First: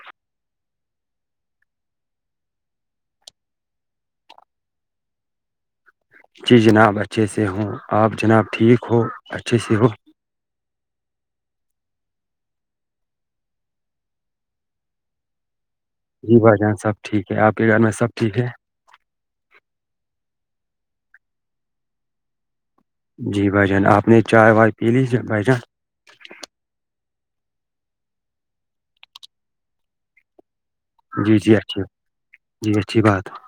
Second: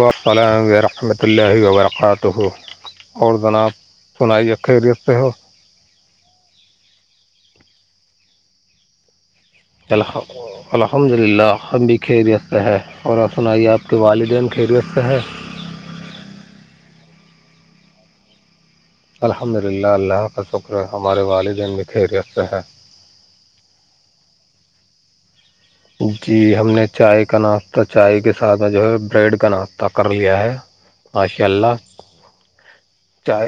وسلام ورحمۃ اللہ وبرکاتہ [inaudible] اور جناب سنائی ا خےریست سے ہو [unintelligible] جی جناب اچھے سے ہوں آپ جناب ٹھیک ہو اچھے سے ہو چلحو [inaudible] الحمد للہ ہم بھی خیریت سے ہے اور آ سنائیے آپ کے والدین خیریت سے ہے جی بھائی جان سب ٹھیک ہے آپ کے گھر میں سب ٹھیک ہے الحمد للہ اللہ کا شکر ہمارے والدین میں خیریت سے ہے جی بھ جان آپ نے چائے وائے پی لی بھائی جان جی ہم نے چائے کا ناشتہ چائے کے ساتھ میں جو ہے بریڈ کا ناشتہ کر لیا ہے جی ماشاء جی اللہ اچھی جی اچھی بات چاہ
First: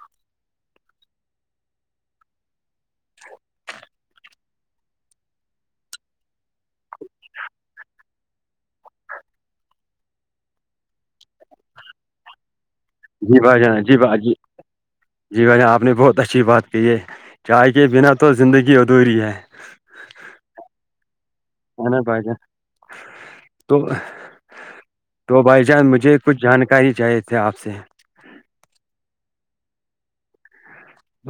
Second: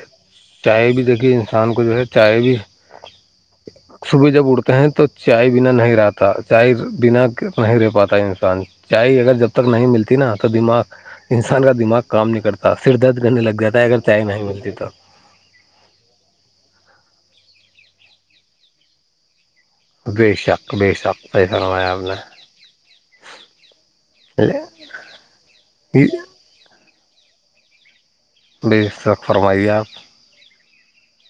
چائے بھی دیکھی انسان کو جو ہے چائے بھی [inaudible] صبح جب اٹتے ہیں تو چائے بنا نہیں رہتا چائے بنا نہیں رہ پاتا انسان چائے اگر جب تک نہیں ملتی نا تو دماغ انسان کا دماغ کام نہیں کرتا پر درد جی رہنے لگ بھائی جاتا جان ہے جی اگر با چائے جی نہیں ملتی تو جی بھن آپ نے بہت اچھی بات کہ ہے چائے کے بنا تو زندگی ادھوری ہے بے شک بےشک جانا با [unintelligible] تو نے تو بھائی جان مجھے کچھ جانکاری چاہیے تھے آپ سے بے شک فرمائیے آپ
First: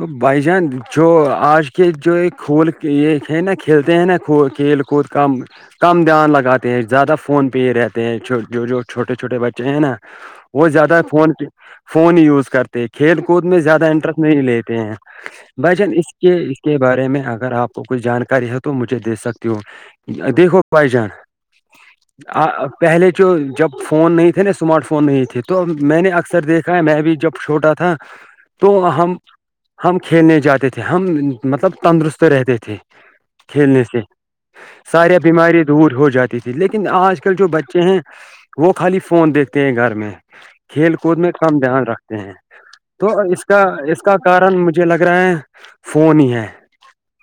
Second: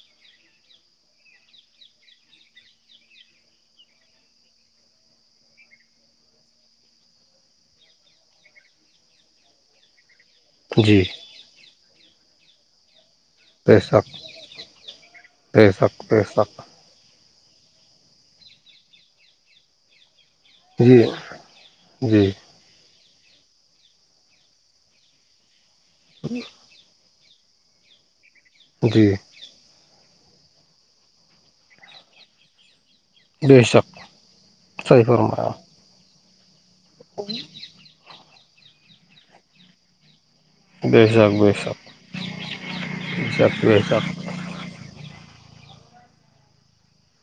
وہ بھائی جان جو آج کے جو کھول یہ ہے نا کھیلتے ہیں نا کھیل کود کم [unintelligible] کم دھیان لگاتے ہیں زیادہ فون پہ ہی رہتے ہیں جو جو چھوٹے چھوٹے بچے ہیں نا وہ زیادہ جی فون پ فون ہی یوز کرتے کھیل کود میں بے زیادہ شک انٹرسٹ نہیں لیتے ہیں بے بھائی جن شک اس بے کے اس شک کے بارے میں اگر آپ کو کوئی جانکاری ہے تو مجھے دے سکتی ہو کہ دیکھو بھائی جی جان جی آ پہلے جو جب فون نہیں تھے نا اسمارٹ فون نہیں تھے تو میں نے اکثر دیکھ میں بھی جب چھوٹا تھا تو جی ہم ہم کھیلنے جاتے تھے ہم مطلب تندرست رہتے تھے بے کھیلنے شک س صحیح ساریے فرمایا بیماری دور ہو جاتی تھی لیکن آج کل جو بچے ہیں وہ خالی فون دیکھتے ہیں گھر میں کھیل بے کود میں شک بے کم دھیان شک رکھتے ہیں تو اس کا شک بے اس شک کا کارن مجھے لگ رہا ہے فون ہی ہے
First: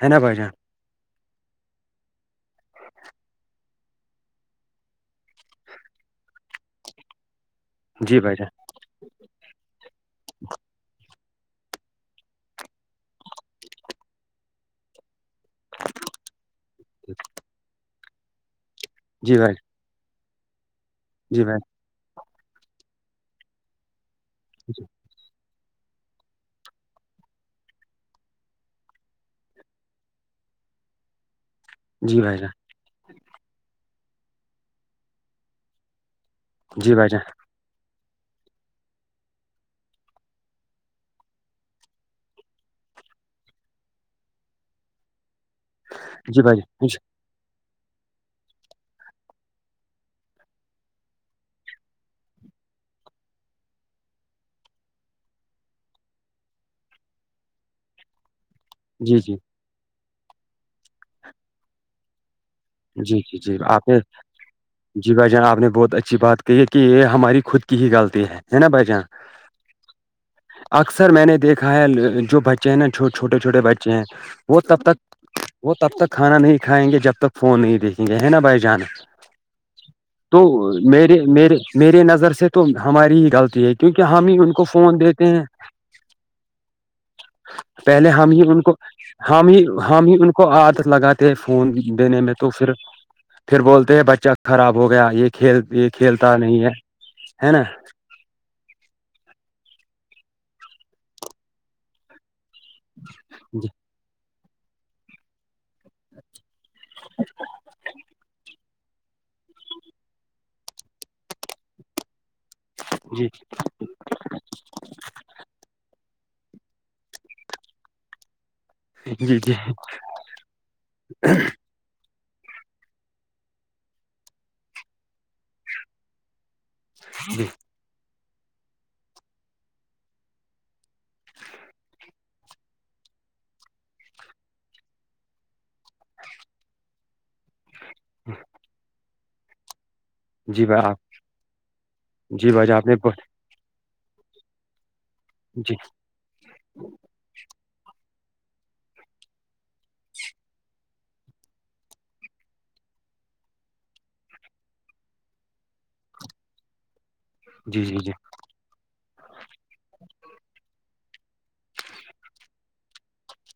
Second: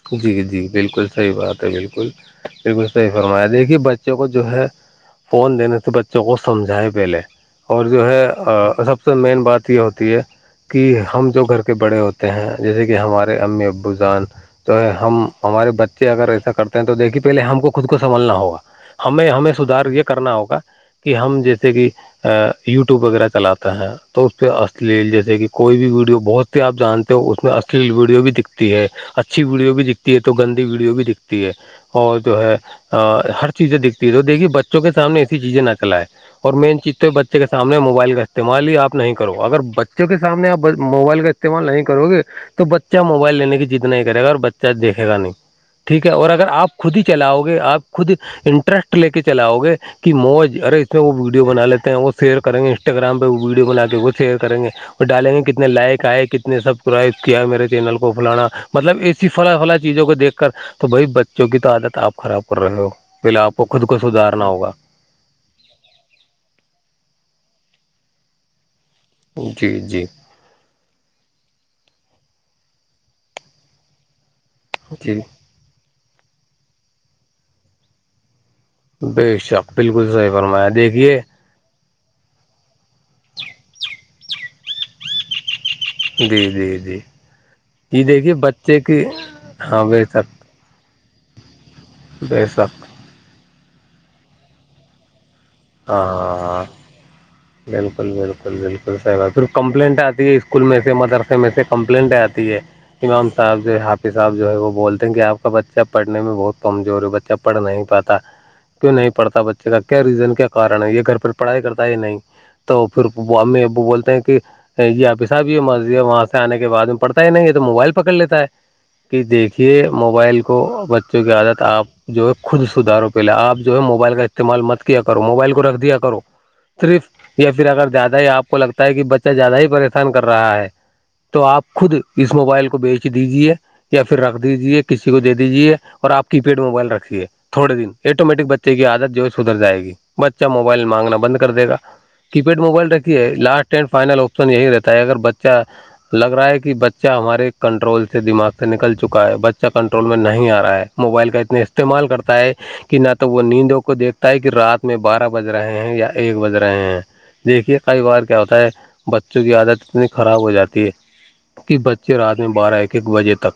ہے نا جی بھائی جان جی بالکل صحیح بات ہے بالکل بالکل صحیح فرمایا دیکھیے بچوں کو جو ہے فون دینے سے بچوں کو سمجھائے پہلے اور جو جی ہے بھائی جان سب سے مین بات یہ ہوتی ہے کہ ہم جو گھر کے بڑے ہوتے ہیں جیسے کہ ہمارے امی ابو جان تو ہمارے بچے اگر ایسا کرتے ہیں تو دیکھیے پہلے ہم کو خود کو سبھنا ہوگا ہمیں جی ہمیں بھائی سدھار یہ کرنا ہوگا کہ ہم جی بھائی جیسے کہ یو ٹیوب وغیرہ چلاتا ہیں تو اس پہ اشلیل جیسے کہ کوئی بھی ویڈیو بہت سی آپ جانتے ہو اس میں اشلیل ویڈیو بھی دکھتی ہے اچھی ویڈیو بھی دکھتی ہے تو گندی ویڈیو بھی دکھتی ہے اور جی بھائی جو جان ہے ہر چیزیں دکھتی ہے دیکے بچوں کے سامنے ایسی چیزیں نہ چلئے اور مین جی چیز بھائی تو جان بچے کے سامنے موبائل کا استعمال ہی آپ نہیں کرو اگر بچوں کے سامنے آپ موبائل کا استعمال نہیں کرو گے تو بچہ موبائل لینے کے جیتنے کرے گا اور بچہ دیکے گا نہیں ٹھیک ہے اور جی اگر بھائی آپ جان خود ہی چلاؤ گے آپ خود انٹرسٹ لے کے چلاؤ گے کہ موج ارے اس میں وہ ویڈیو بنا لیتے ہیں وہ شیئر کریں گے انسٹاگرام پہ وہ ویڈیو بنا کے وہ شیئر کریں گے وہ ڈالیں گے کتنے لائک آئے کتنے سبسکرائب کیا میرے چینل کو فلانا مطلب جی ایسی جی فلاں فلاں چیزوں کو دیکھ کر تو بھائی بچوں کی تو عادت آپ خراب کر رہے ہو جی پل جی آپ جی کو خود کو نے سدارنا ہوگا جی بھ جان آپ نے بہت اچھی بات کہ ہے کہ یہ ہماری خود کی ہی غلطی ہے نا بھ جان جی جی اکثر میں نے دیکھا ہے جو بچے ہیں نا چھوٹے چھوٹے بچے ہیں وہ تب تک جی وہ تب تک کھانا نہیں کھائیں گے جب تک فون نہیں دیکھیں گے ہے نا بھائی جانا بے شک بالکل صحیح فرمایا دیکھیے میے نظر سے تو ہماری ہی غلطی ہے کیونکہ ہم ہی ان کو فون دیتے ہیں جی جی جی جی پہلے ہم دیکھیے ہی ان کو بچے کی ہم ہی ہاں بے ہم ہی ان کو شک کو عادت لگاتے ہیں فون دینے میں بے تو پھر شک پھر بولتے ہیں بچہ خراب ہو گیا یہ کھیل یہ ہاں کھیلتا نہیں ہے ہے نا بال بالکل بالکل صاحب صر کمپلینٹ آتی ہے اسکول میں سے مدرسے میں سے کمپلینٹ آتی ہے ہے امام صاحب جی جو حافظ آب جو ہے وہ بولتے ہیں کہ آپ کا بچہ پڑھنے میں بہت کمزور ہے بچہ پڑھ نہیں پاتا کیوں نہیں پڑتا بچے کا کیا ریزن کیا کارن یہ گھر پ پڑھائی کرتا ہے ہی نہیں تو پھر جی امی ابو بولتے ہیں کہ [unintelligible] یہ آپ صاحب یہ مسضی ہے وہاں سے آنے کے بعد میں پڑتا ہے نہیں یہ تو موبائل پکڑ لیتا ہے کہ جی جی دیکھیے موبائل کو بچوں کی عادت آپ جو ہے خود سدارو پہلے آپ جو ہے موبائل کا استعمال مت کیا کرو موبائل کو رکھ دیا کرو صرف جی یا پھر اگر زیادہ ہی آپ کو لگتا ہے کہ بچہ زیادہ ہی پریشان کر رہا ہے تو آپ خود اس موبائل کو بیچ دیجیے یا پھر رکھ دیجیے کسی کو دے دیجے اور آپ کی پیڈ موبائل رکھیے تھوڑے دن ایٹومییٹک بچے کی عادت جو ہے سدھر جائے گی بچہ جی بھائی موبائل آپ مانگنا بند کر دے گا کی جی پیڈ بھائی جان آپ موبائل نے رکھی جی ہے لاسٹ ٹین فائنل آپشن یہی رہتا ہے اگر بچہ لگ رہا ہے کہ بچہ ہمارے کنٹرول سے دماغ سے نکل چکا ہے بچہ کنٹرول میں نہیں آ رہا ہے موبائل کا اتنا استعمال کرتا ہے کہ نہ تو وہ نیندوں کو دیکھتا ہے کہ رات میں بارہ بج رہے ہیں یا ایک بج رہے ہیں دیکھیے جی جی کئی جی بار کے کیا ہوتا ہے بچوں کی عادت اتنی خراب ہو جاتی ہے کہ بچے رات میں بارہ ایک ایک بجے تک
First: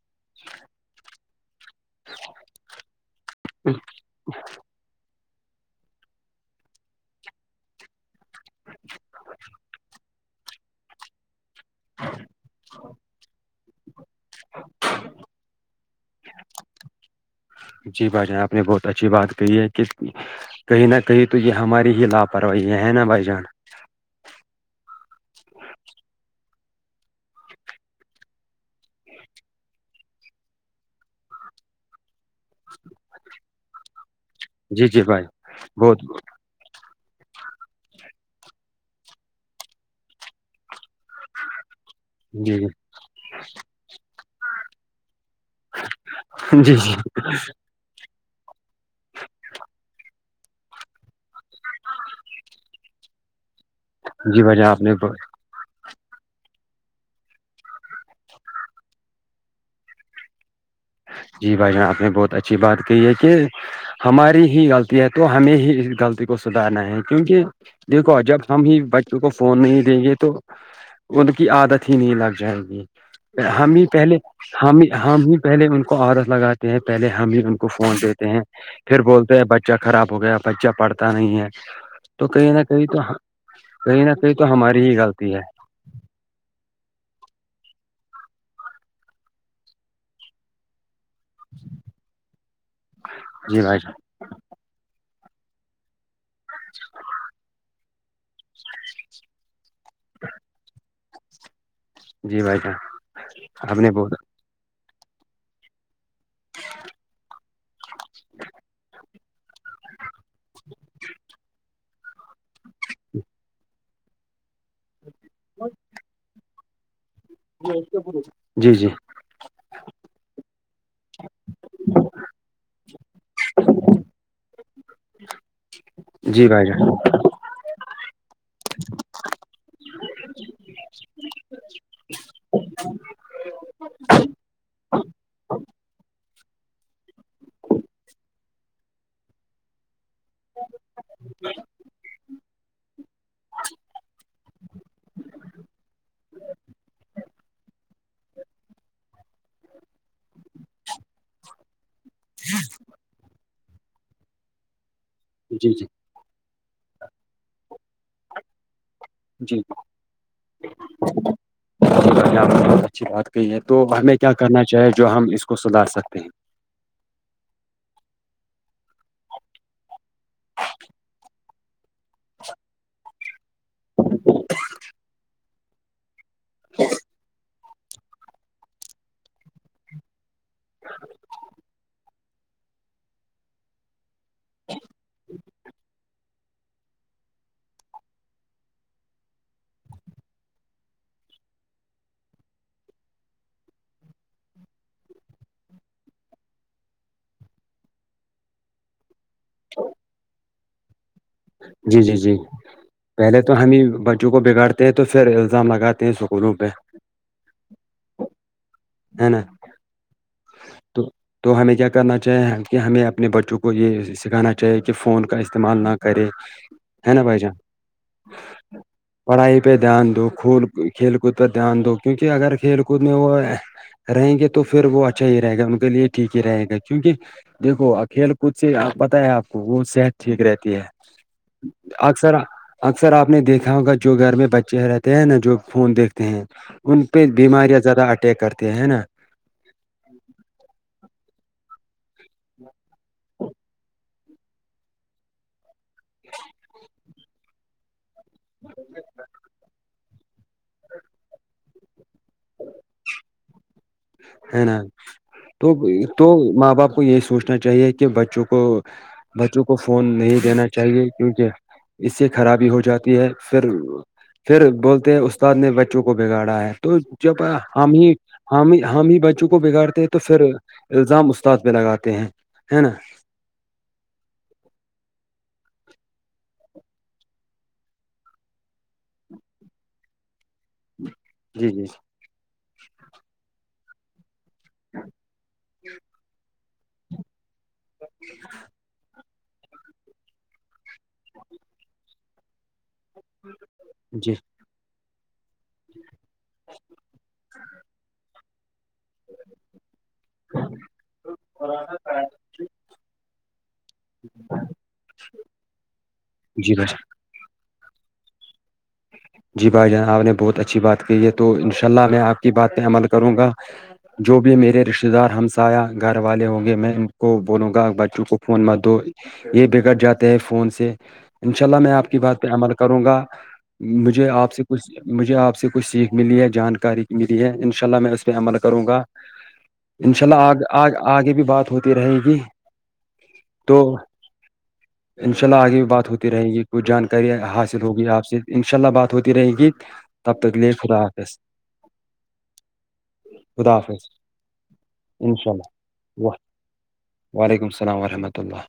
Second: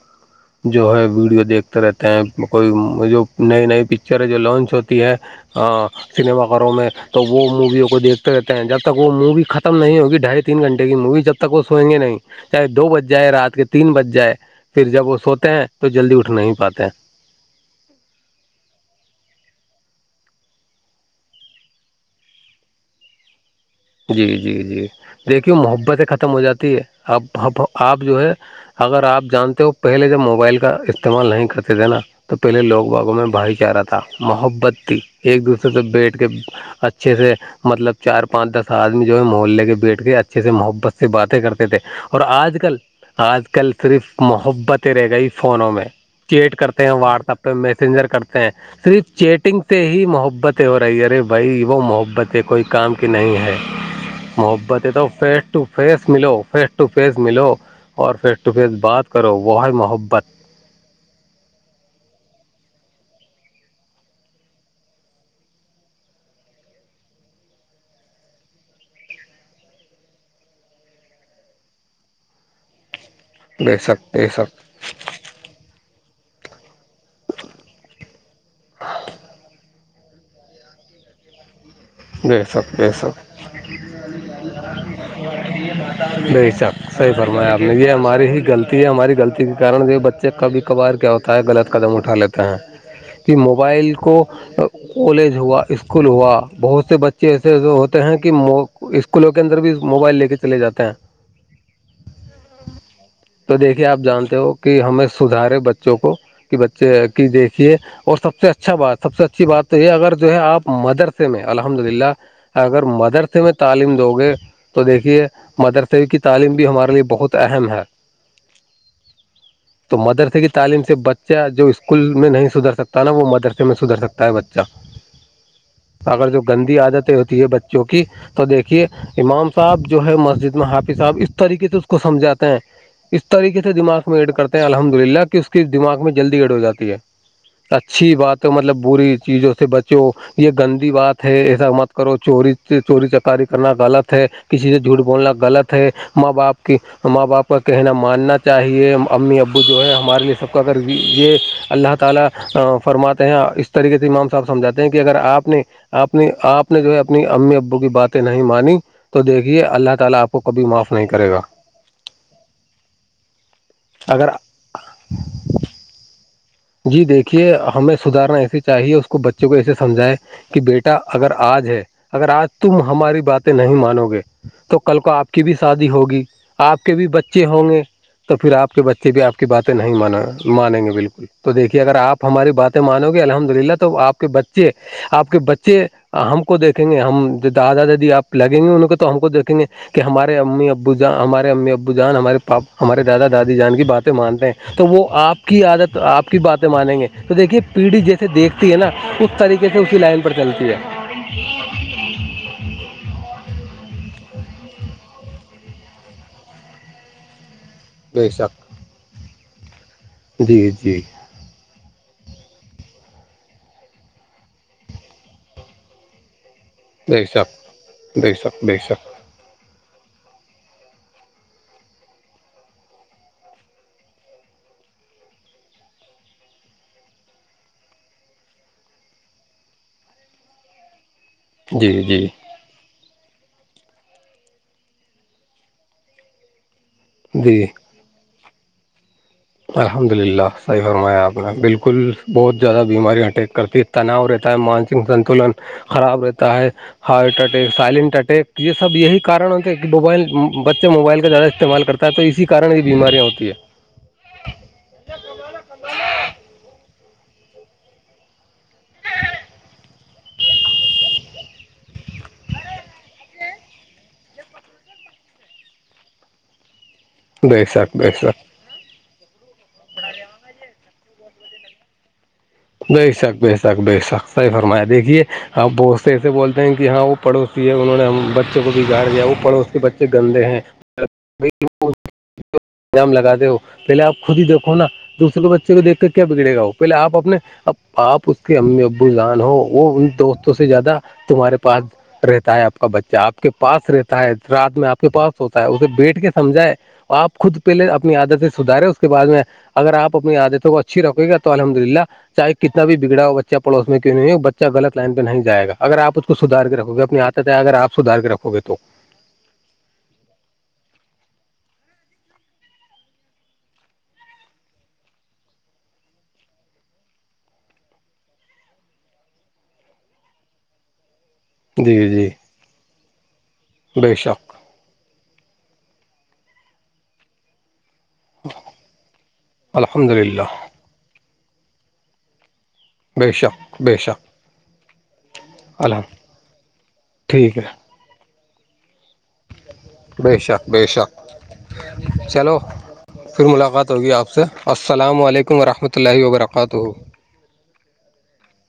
جو ہے ویڈیو دیکھ رہتے ہیں کوئی جو نئی نئی پکچریں جو لانچ ہوتی ہے ہاں سنیما گھروں میں تو وہ موویوں کو دیکھتے رہتے ہیں جب تک وہ مووی ختم نہیں ہوگی ڈھائی تین گھنٹے کی مووی جب تک تک وہ سوئ گے نہیں چاہے دو بج جائے رات کے تو تین بج جائے پھر جب وہ سوتے ہیں تو جلدی اٹھ نہیں پاتے ہیں جی بھ جان آپ نے بہت اچھی بات کہ ہے کہ [unintelligible] کہیں نہ کہیں تو یہ ہماری ہی لاپرواہی ہے ہے نا بھائی جان جی جی جی دیکھیے محبتیں ختم ہو جاتی ہے ابب آپ جو ہے اگر آپ جانتے ہو پہلے جب موبائل کا استعمال نہیں کرتے تھے نا تو پہلے لوگ باغوں میں بھائی کیا رہا تھا [unintelligible] محبت جی تھی جی بھائی ایک دوسرے سے بہت بیٹھ کے اچھے سے مطلب چار پانچ دس آدمی جو ہے محلے کے بیٹھ کے اچھے سے محبت سے باتیں کرتے تھے اور آج جی کل جی آج کل صرف محبتیں رہ گئی فونوں میں چیٹ جی کرتے ہیں جی واٹسپ پہ میسینجر کرتے ہیں صرف چیٹنگ سے ہی محبتیں ہو رہی ہے ارے بھائی وہ محبتیں کوئی کام کی نہیں ہے جی بھائی جان آپ محبت نے تو فیٹ [unintelligible] فیس ٹو فیس ملو فیس ٹو فیس ملو اور فیس ٹو فیس بات کرو وہ ہے محبت جی بھائی جان آپ نے بہت اچھی بات کہ ہے کہ ہماری ہی غلطی ہے تو ہمیں ہی اس غلطی کو سدھارنا ہے کیونکہ دیکھو جب ہم ہی بچپے کو فون نہیں دیں گے تو ان کی عادت ہی نہیں لگ جائے گی ہم بے ہی شک پہلے بے شک ہم ہم ہی پہلے ان کو عورت لگاتے ہیں پہلے ہم ہی ان کو فون دیتے ہیں پھر بولتے ہیں بچہ خراب ہو گیا بچہ پڑھتا نہیں ہے تو بے کہیں نہ شک کہیں بے تو شک کہیں نہ کہیں تو ہماری ہی غلطی ہے ل سپ [unintelligible] صحی فرمایا آپ نے یہ ہماری ہی غلطی ہے ہماری غلطی کے کن یہ بچے کبھی کبھار کیا ہوتے تا ہے غلط قدم اٹھا لیتا ہیں کہ جی بھائی موبائل جان کو کالج ہوا اسکول ہوا بہت سے بچے ایسے ایسے ہوتے ہیں کہ اسکولوں کے اندر بھی موبائل لے کے چلے جاتے ہیں جی بھائی جان تو دیکھیے نے آپ بہت جانتے ہو کہ ہمیں سدھارے بچوں کو کہ بچے کی دیکھیے اور سب سے اچھا بات سب سے اچھی بات تو یہ اگر جو ہے آپ مدرسے میں الحمد للہ اگر مدرسے میں تعلیم دو گے تو دیکھیے مدرسے کی تعلیم بھی ہمارے لیے بہت اہم ہے جی جی تو مدرسے کی تعلیم سے بچہ جو اسکول میں نہیں سدھر سکتا نا وہ مدرسے میں سدھر سکتا ہے بچہ ا اگر جو جی بھائی گندی جان عادتیں ہوتی ہے بچوں کی تو دیکھیے امام صاحب جو ہے مسجد میں حافظ صاحب اس طریقے سے اس کو سمجھاتے ہیں اس طریقے سے دماغ میں ایڈ کرتے ہیں الحمد للہ کہ اس کی دماغ میں جلدی ایڈ ہو جاتی ہے اچھی بات ہے مطلب بری چیزوں سے ب جو یہ گندی بات ہے ایسا مت کرو چور چوری چکاری کرنا غلط ہے کسی سے جھوٹ بولنا غلط ہے ماں باپ کی ماں باپ کا کہنا ماننا چاہیے امی ابو جو ہے ہمارے لیے سب کو اگر یہ اللہ تالا فرماتے ہیں اس طریقے سے امام صاحب سمجھاتے ہیں کہ اگر آپ نے جی جی آپ اپنی آپ نے جو ہے اپنی امی ابو کی باتیں نہیں مانی تو جی دیکھیے اللہ تعالی آپ کو کبھی معاف نہیں کرے گا ب اچھی بات کہی ہے تو ہمیں اگر کیا کرنا چاہے جو ہم اس کو سدار سکتے ہیں جی دیکھیے ہمیں سدارنا ایسے چاہیے اس کو بچے کو ایسے سمجھائے کہ بیٹا اگر آج ہے اگر آج تم ہماری باتیں نہیں مانو گے تو کل کو آپ کی بھی شادی ہوگی آپ کے بھی بچے ہوں گے تو پھر آپ کے بچے بھی آپ کی باتیں نہیں مانیں گے بالکل تو دیکھیے اگر آپ ہماری باتیں مانو گے الحمد للہ تو آپ کے بچے آپ کے بچے ہم کو دیکھیں گے ہم دادا دادی آپ لگیں گے ان کو تو ہم کو دیکھیں گے کہ ہمارے امی ابو جان ہمارے امی ابو جان ہمارے پاپا ہمارے دادا دادی جان کی باتیں مانتے ہیں تو وہ آپ کی عادت آپ کی باتیں مانیں گے تو دیکھیے پیڑھی جیسے دیکھتی ہے نا اس طریقے سے اسی لائن پر چلتی ہے جی جی جی پہلے تو ہم ہی بچوں کو بگاڑتے ہیں تو پھر الزام لگاتے ہیں اسکولوں پہ یہ حساب [unintelligible] جی جی تو تو ہمیں کیا کرنا چاہیں کہ ہمیں اپنے بچوں کو یہ سکھانا چاہیے کہ فون کا استعمال نہ کرے د ہے نا بھائی جان سپ د سک د سخ پڑھائی پہ دھیان دو کھیل کود پہ دھیان دو کیوںکہ اگر کھیل کود میں وہ رہیں گے تو پھر وہ اچھا ہی رہے گا ان کے لیے ٹھیک ہی رہے گا کیونکہ دیکھو کھیل کود سے بتیا آپ کو وہ صحت ٹھیک رہتی ہے جی جی اکثر اکثر آپ نے دیکھا ہوگا جو گھر میں بچے رہتے ہیں نا جو فون دیکھتے ہیں ان پہ جی بیماریاں زیادہ اٹیک کرتی ہیں ہے نا الحمد للہ صحیح فرمایا آپ نے بالکل بہت زیادہ بیماری اٹیک کرتی ہے تناور ہے مانسک سنتلن خراب رہتا ہے ہارٹ اٹیک سائلنٹ اٹیک یہ سب یہی کار کہ موبائل بچے موبائل کا زیادہ استعمال کرتا ہے تو اسی کن یہ بیماریاں ہوتی ہیں ہے نا تو تو ماں باپ کو یہی سوچنا چاہیے کہ بچوں کو بچوں کو فون نہیں دینا چاہیے کیونکہ اس سے خرابی ہو جاتی ہے پھر پھر بولتے ہیں استاد نے بچوں کو بگاڑا ہے تو جب بے ہم شک بے ہی شک ہم ہم ہی بچوں کو بگاڑتے ہیں تو پھر الزام استاد پہ لگاتے ہیں ہے نا ب شاکک بی س بے سختہ ہی فرمایا دیکھیے آپ بہت سے ایسے بولتے ہیں کہ ہاں وہ پڑوسی ہے انہوں نے ہم بچے بچے کو بگاڑ گیا وہ پڑوس کے بچے گندے ہیں- جی جی ام لگاتے ہو پہلے آپ خود ہی دیکھو نا دوسرے کو ب- ے کو دیکھ کر کیا بگڑے گا ہو پہلے آ اپنے اب آپ اس کے امی ابو جان ہو- وہ ان دوستوں سے زیادہ تمہارے پاس رہتا ہے آپ کا بچہ آپ- کے پاس رہتا ہے جی رات میں آپ کے پاس ہوتا ہے اسے بیٹھ کے سمجھائے آپ خود- پہلے اپنی عادتیں سدھارے اس کے بعد میں اگر آپ اپنی عادتوں کو اچھی رکھے گا تو الحمد للہ- کتنا بھی بگڑا بچہ پڑوس میں کیوں نہیں ہے وہ بچہ غط لائنہ نہیں جائے گا اگر آپ اس کو سدار جی کے بھائی جان، رکھوے آت ہے اگر آپ سدھار کے رکھو گے تو- جی بھائی جان آپ نے بہت اچھی بات کی ہے تو ان شاء اللہ میں آپ کی بات پہ عمل کروں گا- جو بھی میرے رشتتے دار ہمسایہ گھر والے ہوں گے میں ان کو بولوں گا بچوں کو فون مت دو- یہ بگڑ جاتا ہے فون سے- انشاء اللہ میں جی آپ کی جی بات پہ عمل کروں گا بے مجھے شک آپ سے- کچھ مجھے آپ سے کچھ سیکھ ملی ہے جانکاری ملی ہے ان شاء اللہ میں اس- پہ عمل کروں گا الحمد ان شاء للہ اللہ آ آگے بھی بات ہوتی رہے گی- بے شک, بے شک انشاء اللہ آگے بھی الحم بات ہوتی رہے گی کوچھ جانکاریں ٹھیک ہے حاصل ہوگی آپ سے انشاء اللہ بات دوتی ر گیت بے تب تک شک لے بے شک خداس- چلو پھر خدا ملاقات حافظ ہوگی آپ سے السلام ان شاء علیکم ورحمۃہ اللہ و وبرکاتہ وعلیکم السلام ورحمۃ اللہ-